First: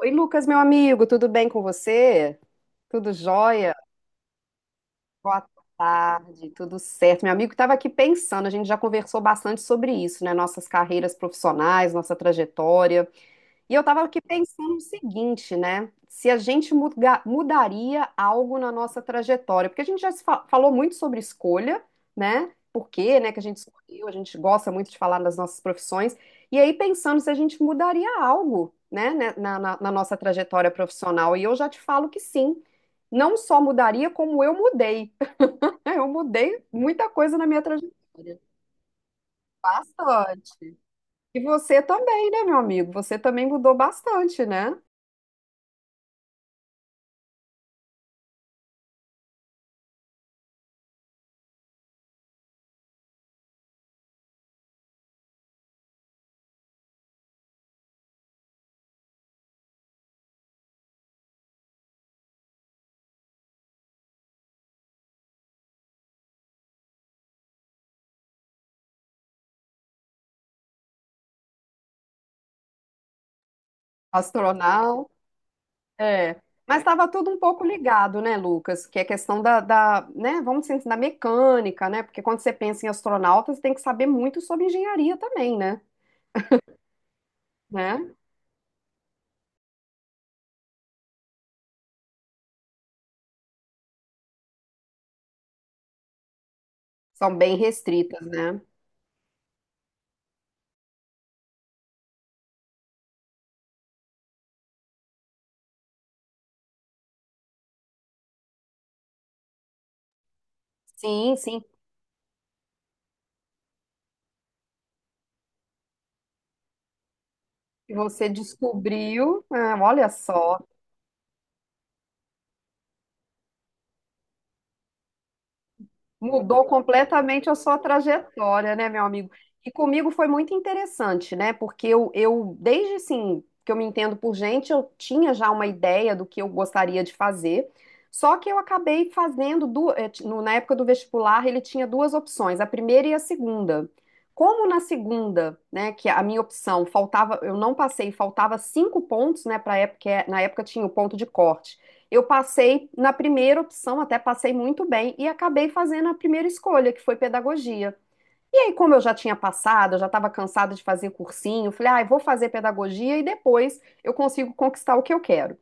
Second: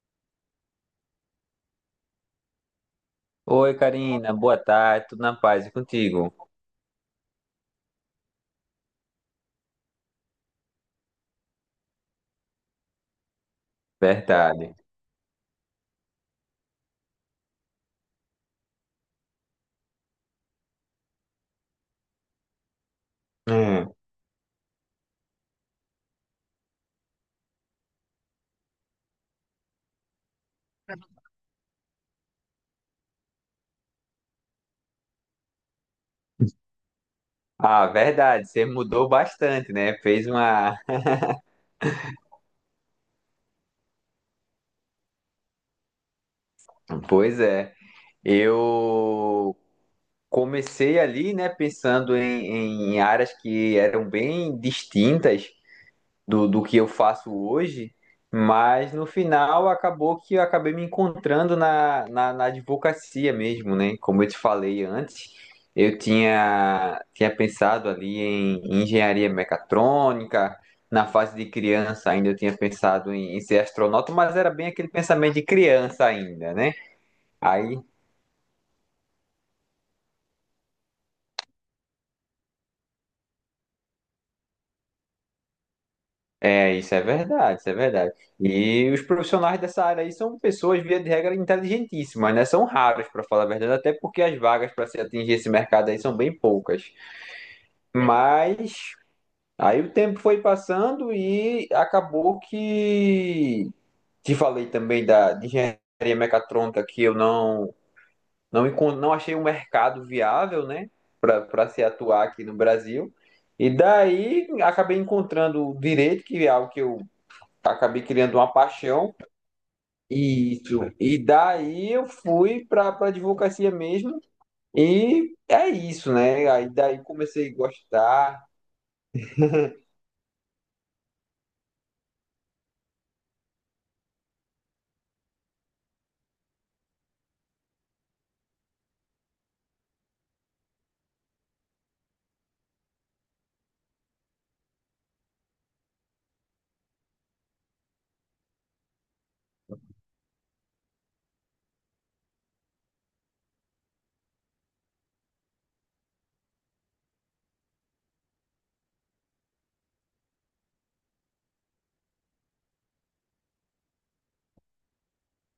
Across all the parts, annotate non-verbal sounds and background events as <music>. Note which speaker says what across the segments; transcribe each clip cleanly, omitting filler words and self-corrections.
Speaker 1: Oi, Lucas, meu amigo, tudo bem com você? Tudo
Speaker 2: Oi,
Speaker 1: jóia?
Speaker 2: Karina, boa tarde, tudo na
Speaker 1: Boa
Speaker 2: paz e contigo?
Speaker 1: tarde, tudo certo. Meu amigo estava aqui pensando, a gente já conversou bastante sobre isso, né? Nossas carreiras profissionais, nossa trajetória. E eu estava aqui
Speaker 2: Verdade.
Speaker 1: pensando o seguinte, né? Se a gente mudaria algo na nossa trajetória, porque a gente já se falou muito sobre escolha, né? Por quê, né, que a gente
Speaker 2: Hum.
Speaker 1: escolheu, a gente gosta muito de falar das nossas profissões. E aí pensando se a gente mudaria algo, né, na nossa trajetória profissional. E eu já te falo que sim. Não só mudaria, como eu mudei. <laughs> Eu mudei muita coisa na minha
Speaker 2: Ah,
Speaker 1: trajetória.
Speaker 2: verdade, você mudou bastante, né? Fez uma.
Speaker 1: Bastante. E você também, né, meu amigo? Você também mudou bastante, né?
Speaker 2: Pois é, eu comecei ali, né, pensando em áreas que eram bem distintas do que eu faço hoje, mas no final acabou que eu acabei me encontrando na advocacia mesmo, né? Como eu te falei antes, eu tinha pensado ali em engenharia mecatrônica, na fase de criança ainda eu tinha pensado em ser astronauta, mas era bem aquele
Speaker 1: Astronauta,
Speaker 2: pensamento de criança
Speaker 1: é.
Speaker 2: ainda, né?
Speaker 1: Mas estava tudo um pouco
Speaker 2: Aí
Speaker 1: ligado, né, Lucas? Que é questão da, né, vamos dizer assim, da mecânica, né? Porque quando você pensa em astronautas, você tem que saber muito sobre engenharia também, né?
Speaker 2: é, isso é verdade, isso é
Speaker 1: Né?
Speaker 2: verdade. E os profissionais dessa área aí são pessoas, via de regra, inteligentíssimas, né? São raros, para falar a verdade, até porque as vagas para se atingir esse mercado aí são bem poucas.
Speaker 1: São bem restritas, né?
Speaker 2: Mas aí o tempo foi passando e acabou que te falei também da de engenharia mecatrônica que eu não não achei um mercado viável, né,
Speaker 1: Sim,
Speaker 2: para
Speaker 1: sim.
Speaker 2: para se atuar aqui no Brasil. E daí acabei encontrando o direito, que é algo que eu
Speaker 1: E
Speaker 2: acabei
Speaker 1: você
Speaker 2: criando uma paixão.
Speaker 1: descobriu, ah, olha só.
Speaker 2: Isso. E daí eu fui para advocacia mesmo. E é isso, né?
Speaker 1: Mudou
Speaker 2: Aí daí
Speaker 1: completamente
Speaker 2: comecei
Speaker 1: a
Speaker 2: a
Speaker 1: sua
Speaker 2: gostar.
Speaker 1: trajetória, né, meu amigo? E comigo foi muito interessante, né? Porque eu desde assim, que eu me entendo por gente, eu tinha já uma ideia do que eu gostaria de fazer. Só que eu acabei fazendo, na época do vestibular, ele tinha duas opções, a primeira e a segunda. Como na segunda, né, que a minha opção faltava, eu não passei, faltava cinco pontos, né, para época, na época tinha o ponto de corte. Eu passei na primeira opção, até passei muito bem, e acabei fazendo a primeira escolha, que foi pedagogia. E aí, como eu já tinha passado, eu já estava cansada de fazer cursinho, falei, ah, eu vou fazer pedagogia e depois eu consigo conquistar o que eu quero.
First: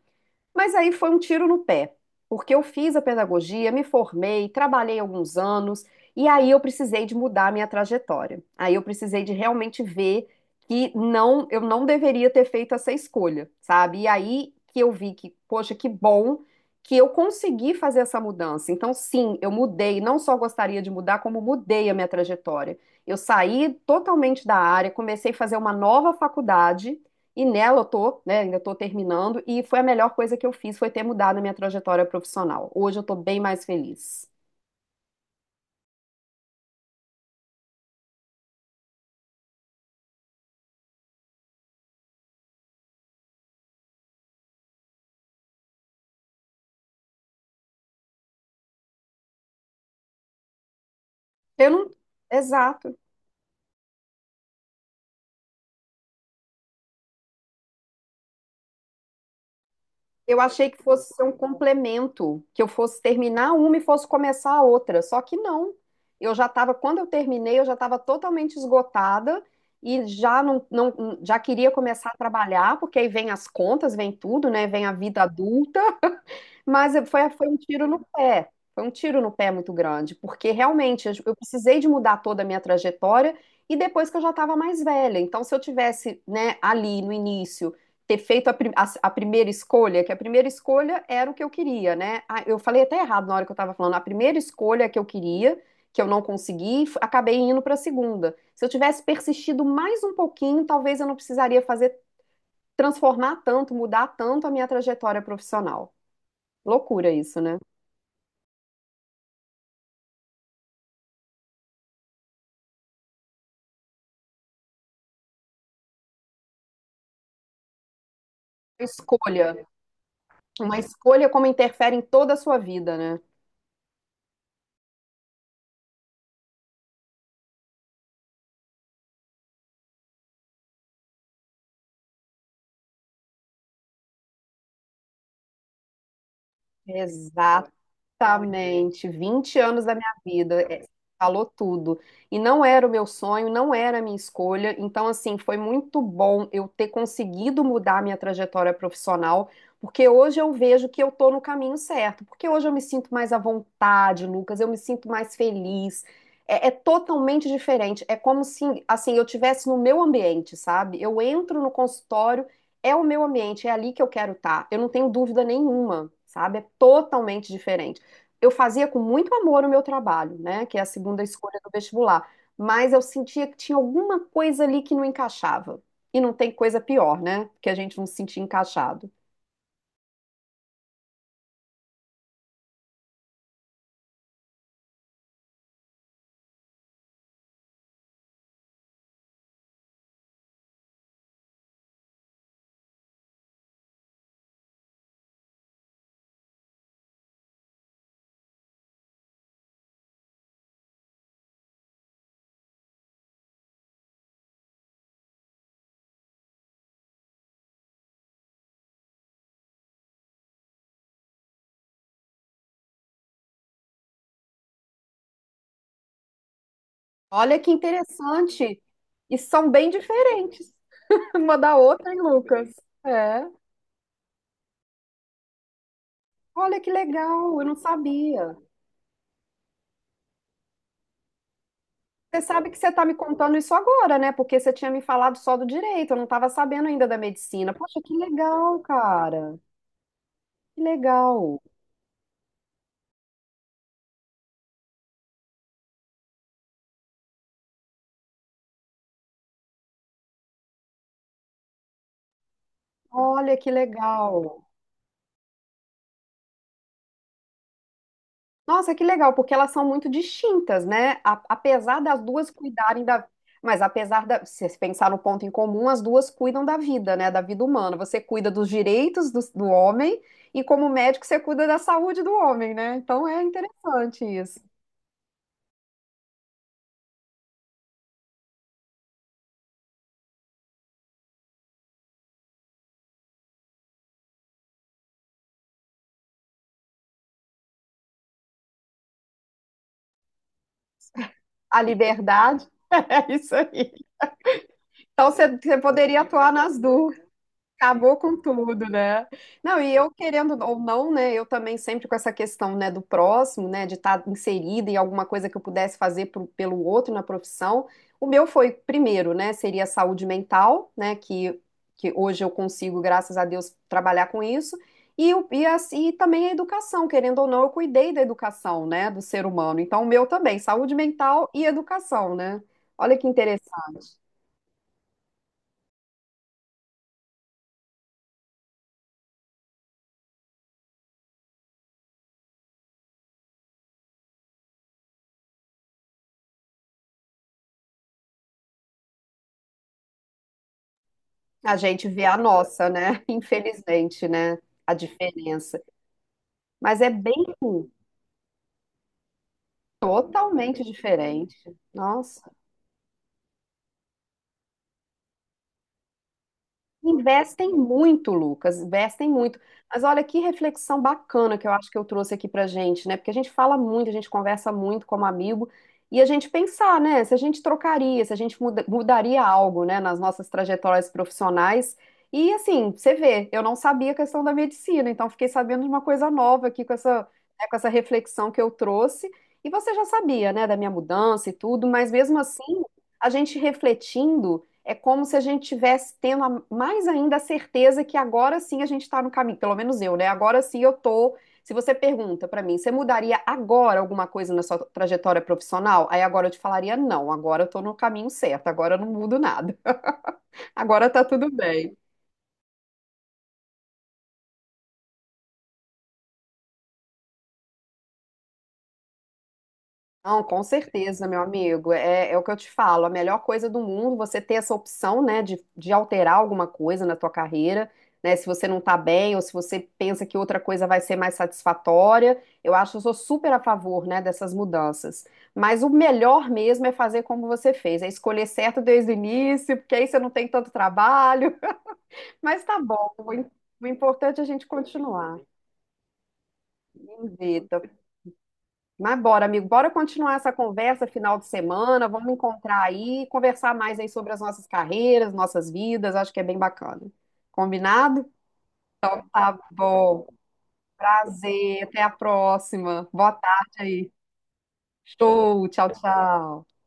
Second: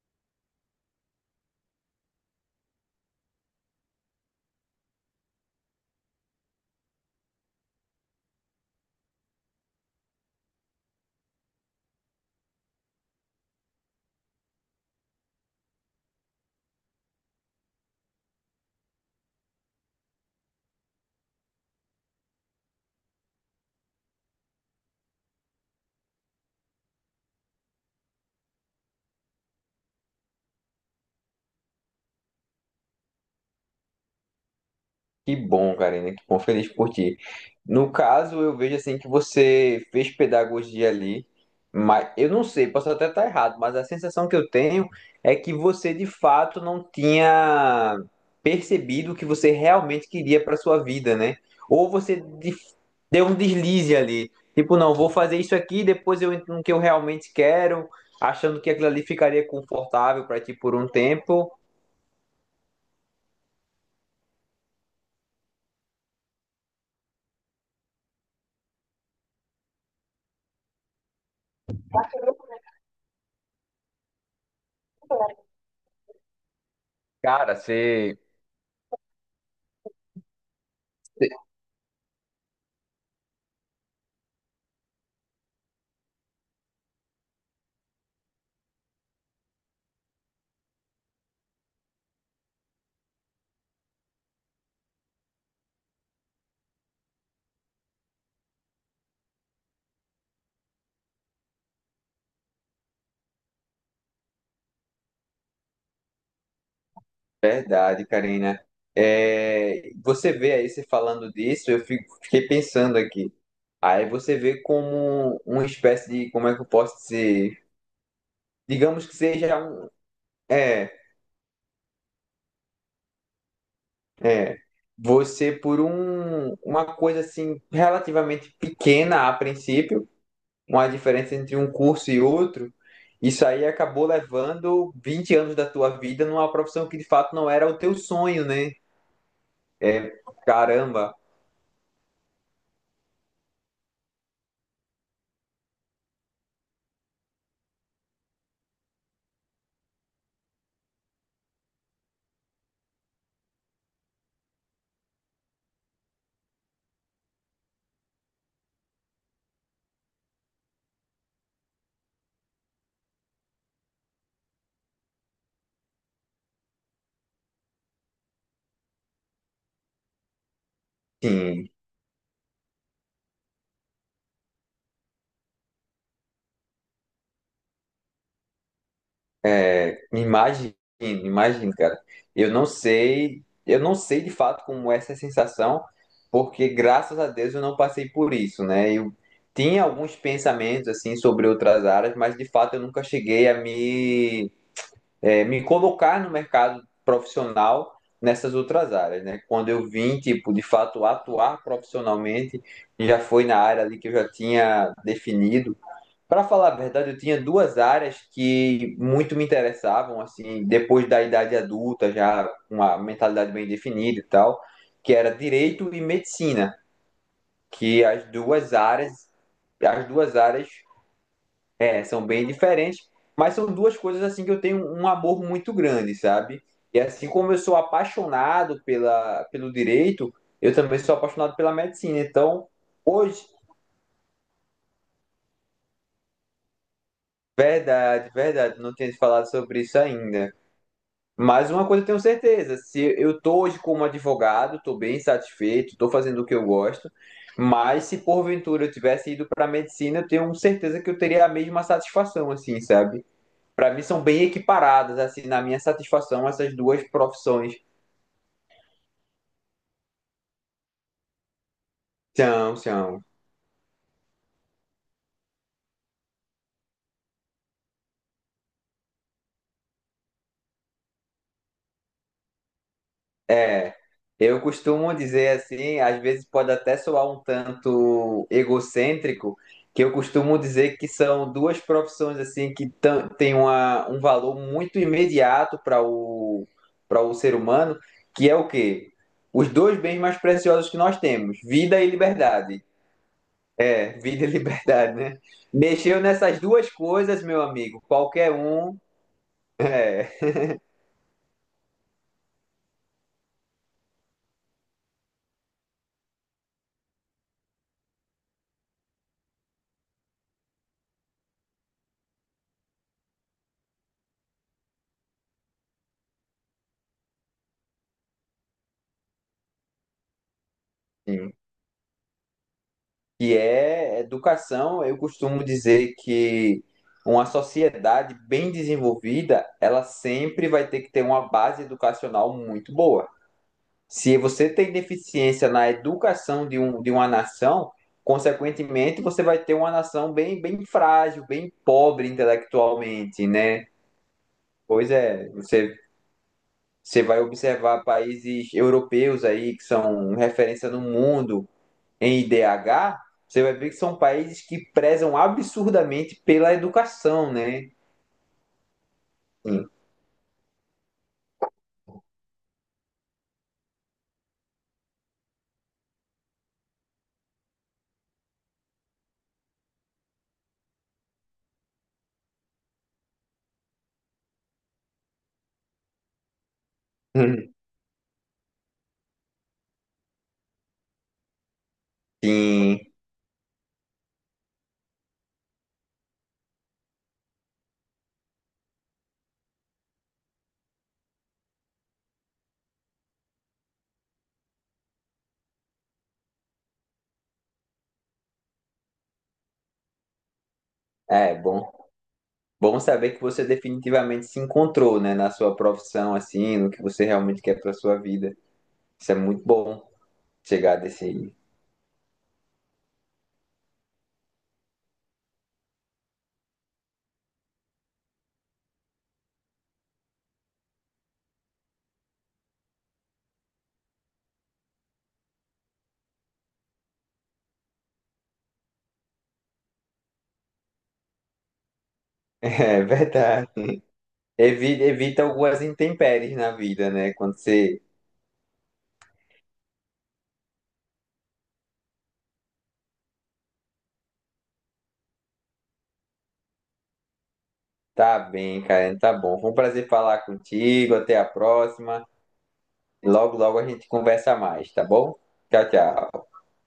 Speaker 1: Mas aí foi um tiro no pé, porque eu fiz a pedagogia, me formei, trabalhei alguns anos, e aí eu precisei de mudar a minha trajetória. Aí eu precisei de realmente ver que não, eu não deveria ter feito essa escolha, sabe? E aí que eu vi que, poxa, que bom que eu consegui fazer essa mudança. Então, sim, eu mudei, não só gostaria de mudar, como mudei a minha trajetória. Eu saí totalmente da área, comecei a fazer uma nova faculdade e nela eu tô, né, ainda tô terminando, e foi a melhor coisa que eu fiz, foi ter mudado a minha trajetória profissional. Hoje eu tô bem mais feliz.
Speaker 2: Que bom, Karina, que bom, feliz por ti. No caso, eu vejo assim que você fez pedagogia ali, mas eu não sei, posso até estar errado, mas a sensação que eu tenho é que você de fato não tinha percebido o que você realmente queria para sua vida, né?
Speaker 1: Eu
Speaker 2: Ou
Speaker 1: não,
Speaker 2: você de-
Speaker 1: exato.
Speaker 2: Deu um deslize ali, tipo, não, vou fazer isso aqui, depois eu entro no que eu realmente quero, achando que aquilo ali ficaria confortável para
Speaker 1: Eu
Speaker 2: ti
Speaker 1: achei
Speaker 2: por
Speaker 1: que
Speaker 2: um
Speaker 1: fosse ser um
Speaker 2: tempo.
Speaker 1: complemento, que eu fosse terminar uma e fosse começar a outra, só que não. Eu já estava, quando eu terminei, eu já estava totalmente esgotada e já não, não, já queria começar a trabalhar, porque aí vem as contas, vem tudo, né, vem a vida adulta. Foi
Speaker 2: Cara,
Speaker 1: um tiro no
Speaker 2: você
Speaker 1: pé. Foi um tiro no pé muito grande, porque realmente eu precisei de mudar toda a minha trajetória e depois que eu já estava mais velha. Então, se eu tivesse, né, ali no início, ter feito a primeira escolha, que a primeira escolha era o que eu queria, né? Ah, eu falei até errado na hora que eu estava falando, a primeira escolha que eu queria, que eu não consegui, acabei indo para a segunda. Se eu tivesse persistido mais um pouquinho, talvez eu não precisaria fazer, transformar tanto, mudar tanto a minha trajetória profissional. Loucura isso, né?
Speaker 2: verdade, Karina. É, você vê aí, você falando disso, eu fiquei pensando aqui. Aí você vê como uma espécie de, como é que eu posso dizer? Digamos que seja
Speaker 1: Escolha.
Speaker 2: um,
Speaker 1: Uma
Speaker 2: é,
Speaker 1: escolha como interfere em toda a sua vida, né?
Speaker 2: é, você por um, uma coisa assim relativamente pequena a princípio, uma diferença entre um curso e outro, isso aí acabou levando 20 anos da tua vida numa profissão que de fato não era o teu sonho, né?
Speaker 1: Exatamente. 20 anos da minha vida. É,
Speaker 2: Caramba.
Speaker 1: falou tudo. E não era o meu sonho, não era a minha escolha. Então, assim, foi muito bom eu ter conseguido mudar a minha trajetória profissional, porque hoje eu vejo que eu tô no caminho certo. Porque hoje eu me sinto mais à vontade, Lucas, eu me sinto mais feliz. É, é totalmente diferente. É como se, assim, eu tivesse no meu ambiente, sabe? Eu entro no consultório. É o meu ambiente, é ali que eu quero estar. Eu não tenho dúvida nenhuma, sabe? É totalmente diferente. Eu fazia com muito amor o meu trabalho, né? Que é a segunda escolha
Speaker 2: Sim,
Speaker 1: do vestibular. Mas eu sentia que tinha alguma coisa ali que não encaixava. E não tem coisa pior, né? Que a gente não se sentir encaixado.
Speaker 2: é, imagino, imagino, cara. Eu não sei de fato como é essa sensação, porque graças a Deus eu não passei por isso, né? Eu tinha alguns pensamentos assim sobre outras áreas, mas de fato eu nunca cheguei a me, me colocar no mercado profissional nessas outras áreas, né? Quando eu vim, tipo, de fato atuar profissionalmente, já foi na área ali que eu já tinha definido. Para falar a verdade, eu tinha duas áreas que muito me interessavam, assim, depois da idade adulta, já com uma mentalidade bem definida e tal, que era direito e medicina,
Speaker 1: Olha que
Speaker 2: que
Speaker 1: interessante. E são bem
Speaker 2: as duas áreas
Speaker 1: diferentes <laughs> uma da
Speaker 2: é,
Speaker 1: outra, hein,
Speaker 2: são bem
Speaker 1: Lucas?
Speaker 2: diferentes,
Speaker 1: É.
Speaker 2: mas são duas coisas assim que eu tenho um amor muito grande, sabe?
Speaker 1: Olha que
Speaker 2: E assim como eu
Speaker 1: legal, eu não
Speaker 2: sou
Speaker 1: sabia.
Speaker 2: apaixonado pelo direito, eu também sou apaixonado pela medicina.
Speaker 1: Você
Speaker 2: Então,
Speaker 1: sabe que você está me
Speaker 2: hoje,
Speaker 1: contando isso agora, né? Porque você tinha me falado só do direito, eu não estava sabendo ainda da medicina. Poxa, que
Speaker 2: verdade, verdade,
Speaker 1: legal,
Speaker 2: não tinha te falado
Speaker 1: cara.
Speaker 2: sobre isso ainda.
Speaker 1: Que legal.
Speaker 2: Mas uma coisa eu tenho certeza, se eu tô hoje como advogado, tô bem satisfeito, tô fazendo o que eu gosto, mas se porventura eu tivesse ido para medicina, eu tenho certeza que eu teria a mesma satisfação, assim, sabe?
Speaker 1: Olha que
Speaker 2: Para mim são bem
Speaker 1: legal.
Speaker 2: equiparadas, assim, na minha satisfação, essas duas profissões.
Speaker 1: Nossa, que legal, porque elas são muito distintas, né? Apesar das duas
Speaker 2: São,
Speaker 1: cuidarem
Speaker 2: são.
Speaker 1: da. Mas apesar da. Se você pensar no ponto em comum, as duas cuidam da vida, né? Da vida humana. Você cuida dos direitos do homem e, como médico, você cuida da saúde do homem, né? Então é
Speaker 2: É,
Speaker 1: interessante
Speaker 2: eu
Speaker 1: isso.
Speaker 2: costumo dizer assim, às vezes pode até soar um tanto egocêntrico, que eu costumo dizer que são duas profissões assim que têm um valor muito imediato para o, para o ser humano, que é o quê? Os dois bens mais preciosos que nós temos,
Speaker 1: A
Speaker 2: vida e
Speaker 1: liberdade.
Speaker 2: liberdade.
Speaker 1: <laughs> É isso aí.
Speaker 2: É, <laughs> vida e liberdade,
Speaker 1: Então
Speaker 2: né?
Speaker 1: você poderia
Speaker 2: Mexeu
Speaker 1: atuar
Speaker 2: nessas
Speaker 1: nas
Speaker 2: duas
Speaker 1: duas.
Speaker 2: coisas, meu amigo,
Speaker 1: Acabou com
Speaker 2: qualquer
Speaker 1: tudo,
Speaker 2: um,
Speaker 1: né? Não, e eu
Speaker 2: é.
Speaker 1: querendo ou não, né? Eu também sempre com essa questão, né, do próximo, né, de estar inserida em alguma coisa que eu pudesse fazer pelo outro na profissão. O meu foi primeiro, né? Seria a saúde mental, né? Que hoje eu consigo, graças a Deus, trabalhar com isso. E, assim, e também a educação, querendo ou não, eu cuidei da educação, né, do ser humano. Então, o meu também, saúde mental e educação, né? Olha que
Speaker 2: Que é
Speaker 1: interessante.
Speaker 2: educação. Eu costumo dizer que uma sociedade bem desenvolvida, ela sempre vai ter que ter uma base educacional muito boa. Se você tem deficiência na educação de, um, de uma nação, consequentemente você vai ter uma nação bem, bem frágil, bem
Speaker 1: A gente vê
Speaker 2: pobre
Speaker 1: a nossa, né? <laughs>
Speaker 2: intelectualmente, né?
Speaker 1: Infelizmente, né? A
Speaker 2: Pois é,
Speaker 1: diferença.
Speaker 2: você,
Speaker 1: Mas é
Speaker 2: você
Speaker 1: bem
Speaker 2: vai
Speaker 1: ruim,
Speaker 2: observar países europeus aí que são
Speaker 1: totalmente
Speaker 2: referência no
Speaker 1: diferente.
Speaker 2: mundo, em
Speaker 1: Nossa.
Speaker 2: IDH, você vai ver que são países que prezam absurdamente pela educação,
Speaker 1: Investem
Speaker 2: né?
Speaker 1: muito, Lucas, investem muito.
Speaker 2: Sim.
Speaker 1: Mas olha que reflexão bacana que eu acho que eu trouxe aqui pra gente, né? Porque a gente fala muito, a gente conversa muito como amigo, e a gente pensar, né? Se a gente trocaria, se a gente mudaria algo, né, nas nossas trajetórias profissionais. E assim, você vê, eu não sabia a questão da medicina, então fiquei sabendo de uma coisa nova aqui com essa, né, com essa reflexão que eu trouxe. E você já sabia, né, da minha mudança e tudo, mas mesmo assim,
Speaker 2: Sim.
Speaker 1: a gente refletindo é como se a gente tivesse tendo mais ainda a certeza que agora sim a gente está no caminho, pelo menos eu, né? Agora sim eu tô. Se você pergunta pra mim, você mudaria agora alguma coisa na sua trajetória profissional? Aí agora eu te falaria, não, agora eu tô no caminho certo, agora eu não mudo nada. <laughs> Agora tá tudo
Speaker 2: É, bom.
Speaker 1: bem.
Speaker 2: Bom saber que você definitivamente se encontrou, né, na sua profissão, assim, no que você realmente quer para sua vida. Isso é muito bom
Speaker 1: Não, com
Speaker 2: chegar
Speaker 1: certeza, meu
Speaker 2: desse. <laughs>
Speaker 1: amigo. É, é o que eu te falo. A melhor coisa do mundo, você ter essa opção, né, de alterar alguma coisa na tua carreira, né? Se você não tá bem ou se você pensa que outra coisa vai ser mais satisfatória, eu acho que eu sou super a favor, né, dessas mudanças. Mas o melhor mesmo é fazer como você fez, é escolher certo desde o início, porque aí você não tem tanto trabalho. <laughs> Mas tá
Speaker 2: É
Speaker 1: bom. O im-
Speaker 2: verdade.
Speaker 1: o importante é a gente
Speaker 2: Evita,
Speaker 1: continuar.
Speaker 2: evita algumas intempéries na vida, né? Quando
Speaker 1: Invita.
Speaker 2: você
Speaker 1: Mas bora, amigo, bora continuar essa conversa final de semana, vamos encontrar aí, conversar mais aí sobre as nossas carreiras, nossas vidas, acho que é bem bacana. Combinado?
Speaker 2: tá bem, Karen, tá
Speaker 1: Tá
Speaker 2: bom. Foi um prazer
Speaker 1: bom,
Speaker 2: falar contigo. Até a
Speaker 1: prazer, até a
Speaker 2: próxima.
Speaker 1: próxima. Boa
Speaker 2: Logo,
Speaker 1: tarde
Speaker 2: logo a gente
Speaker 1: aí.
Speaker 2: conversa mais, tá bom?
Speaker 1: Show, tchau,
Speaker 2: Tchau, tchau.
Speaker 1: tchau.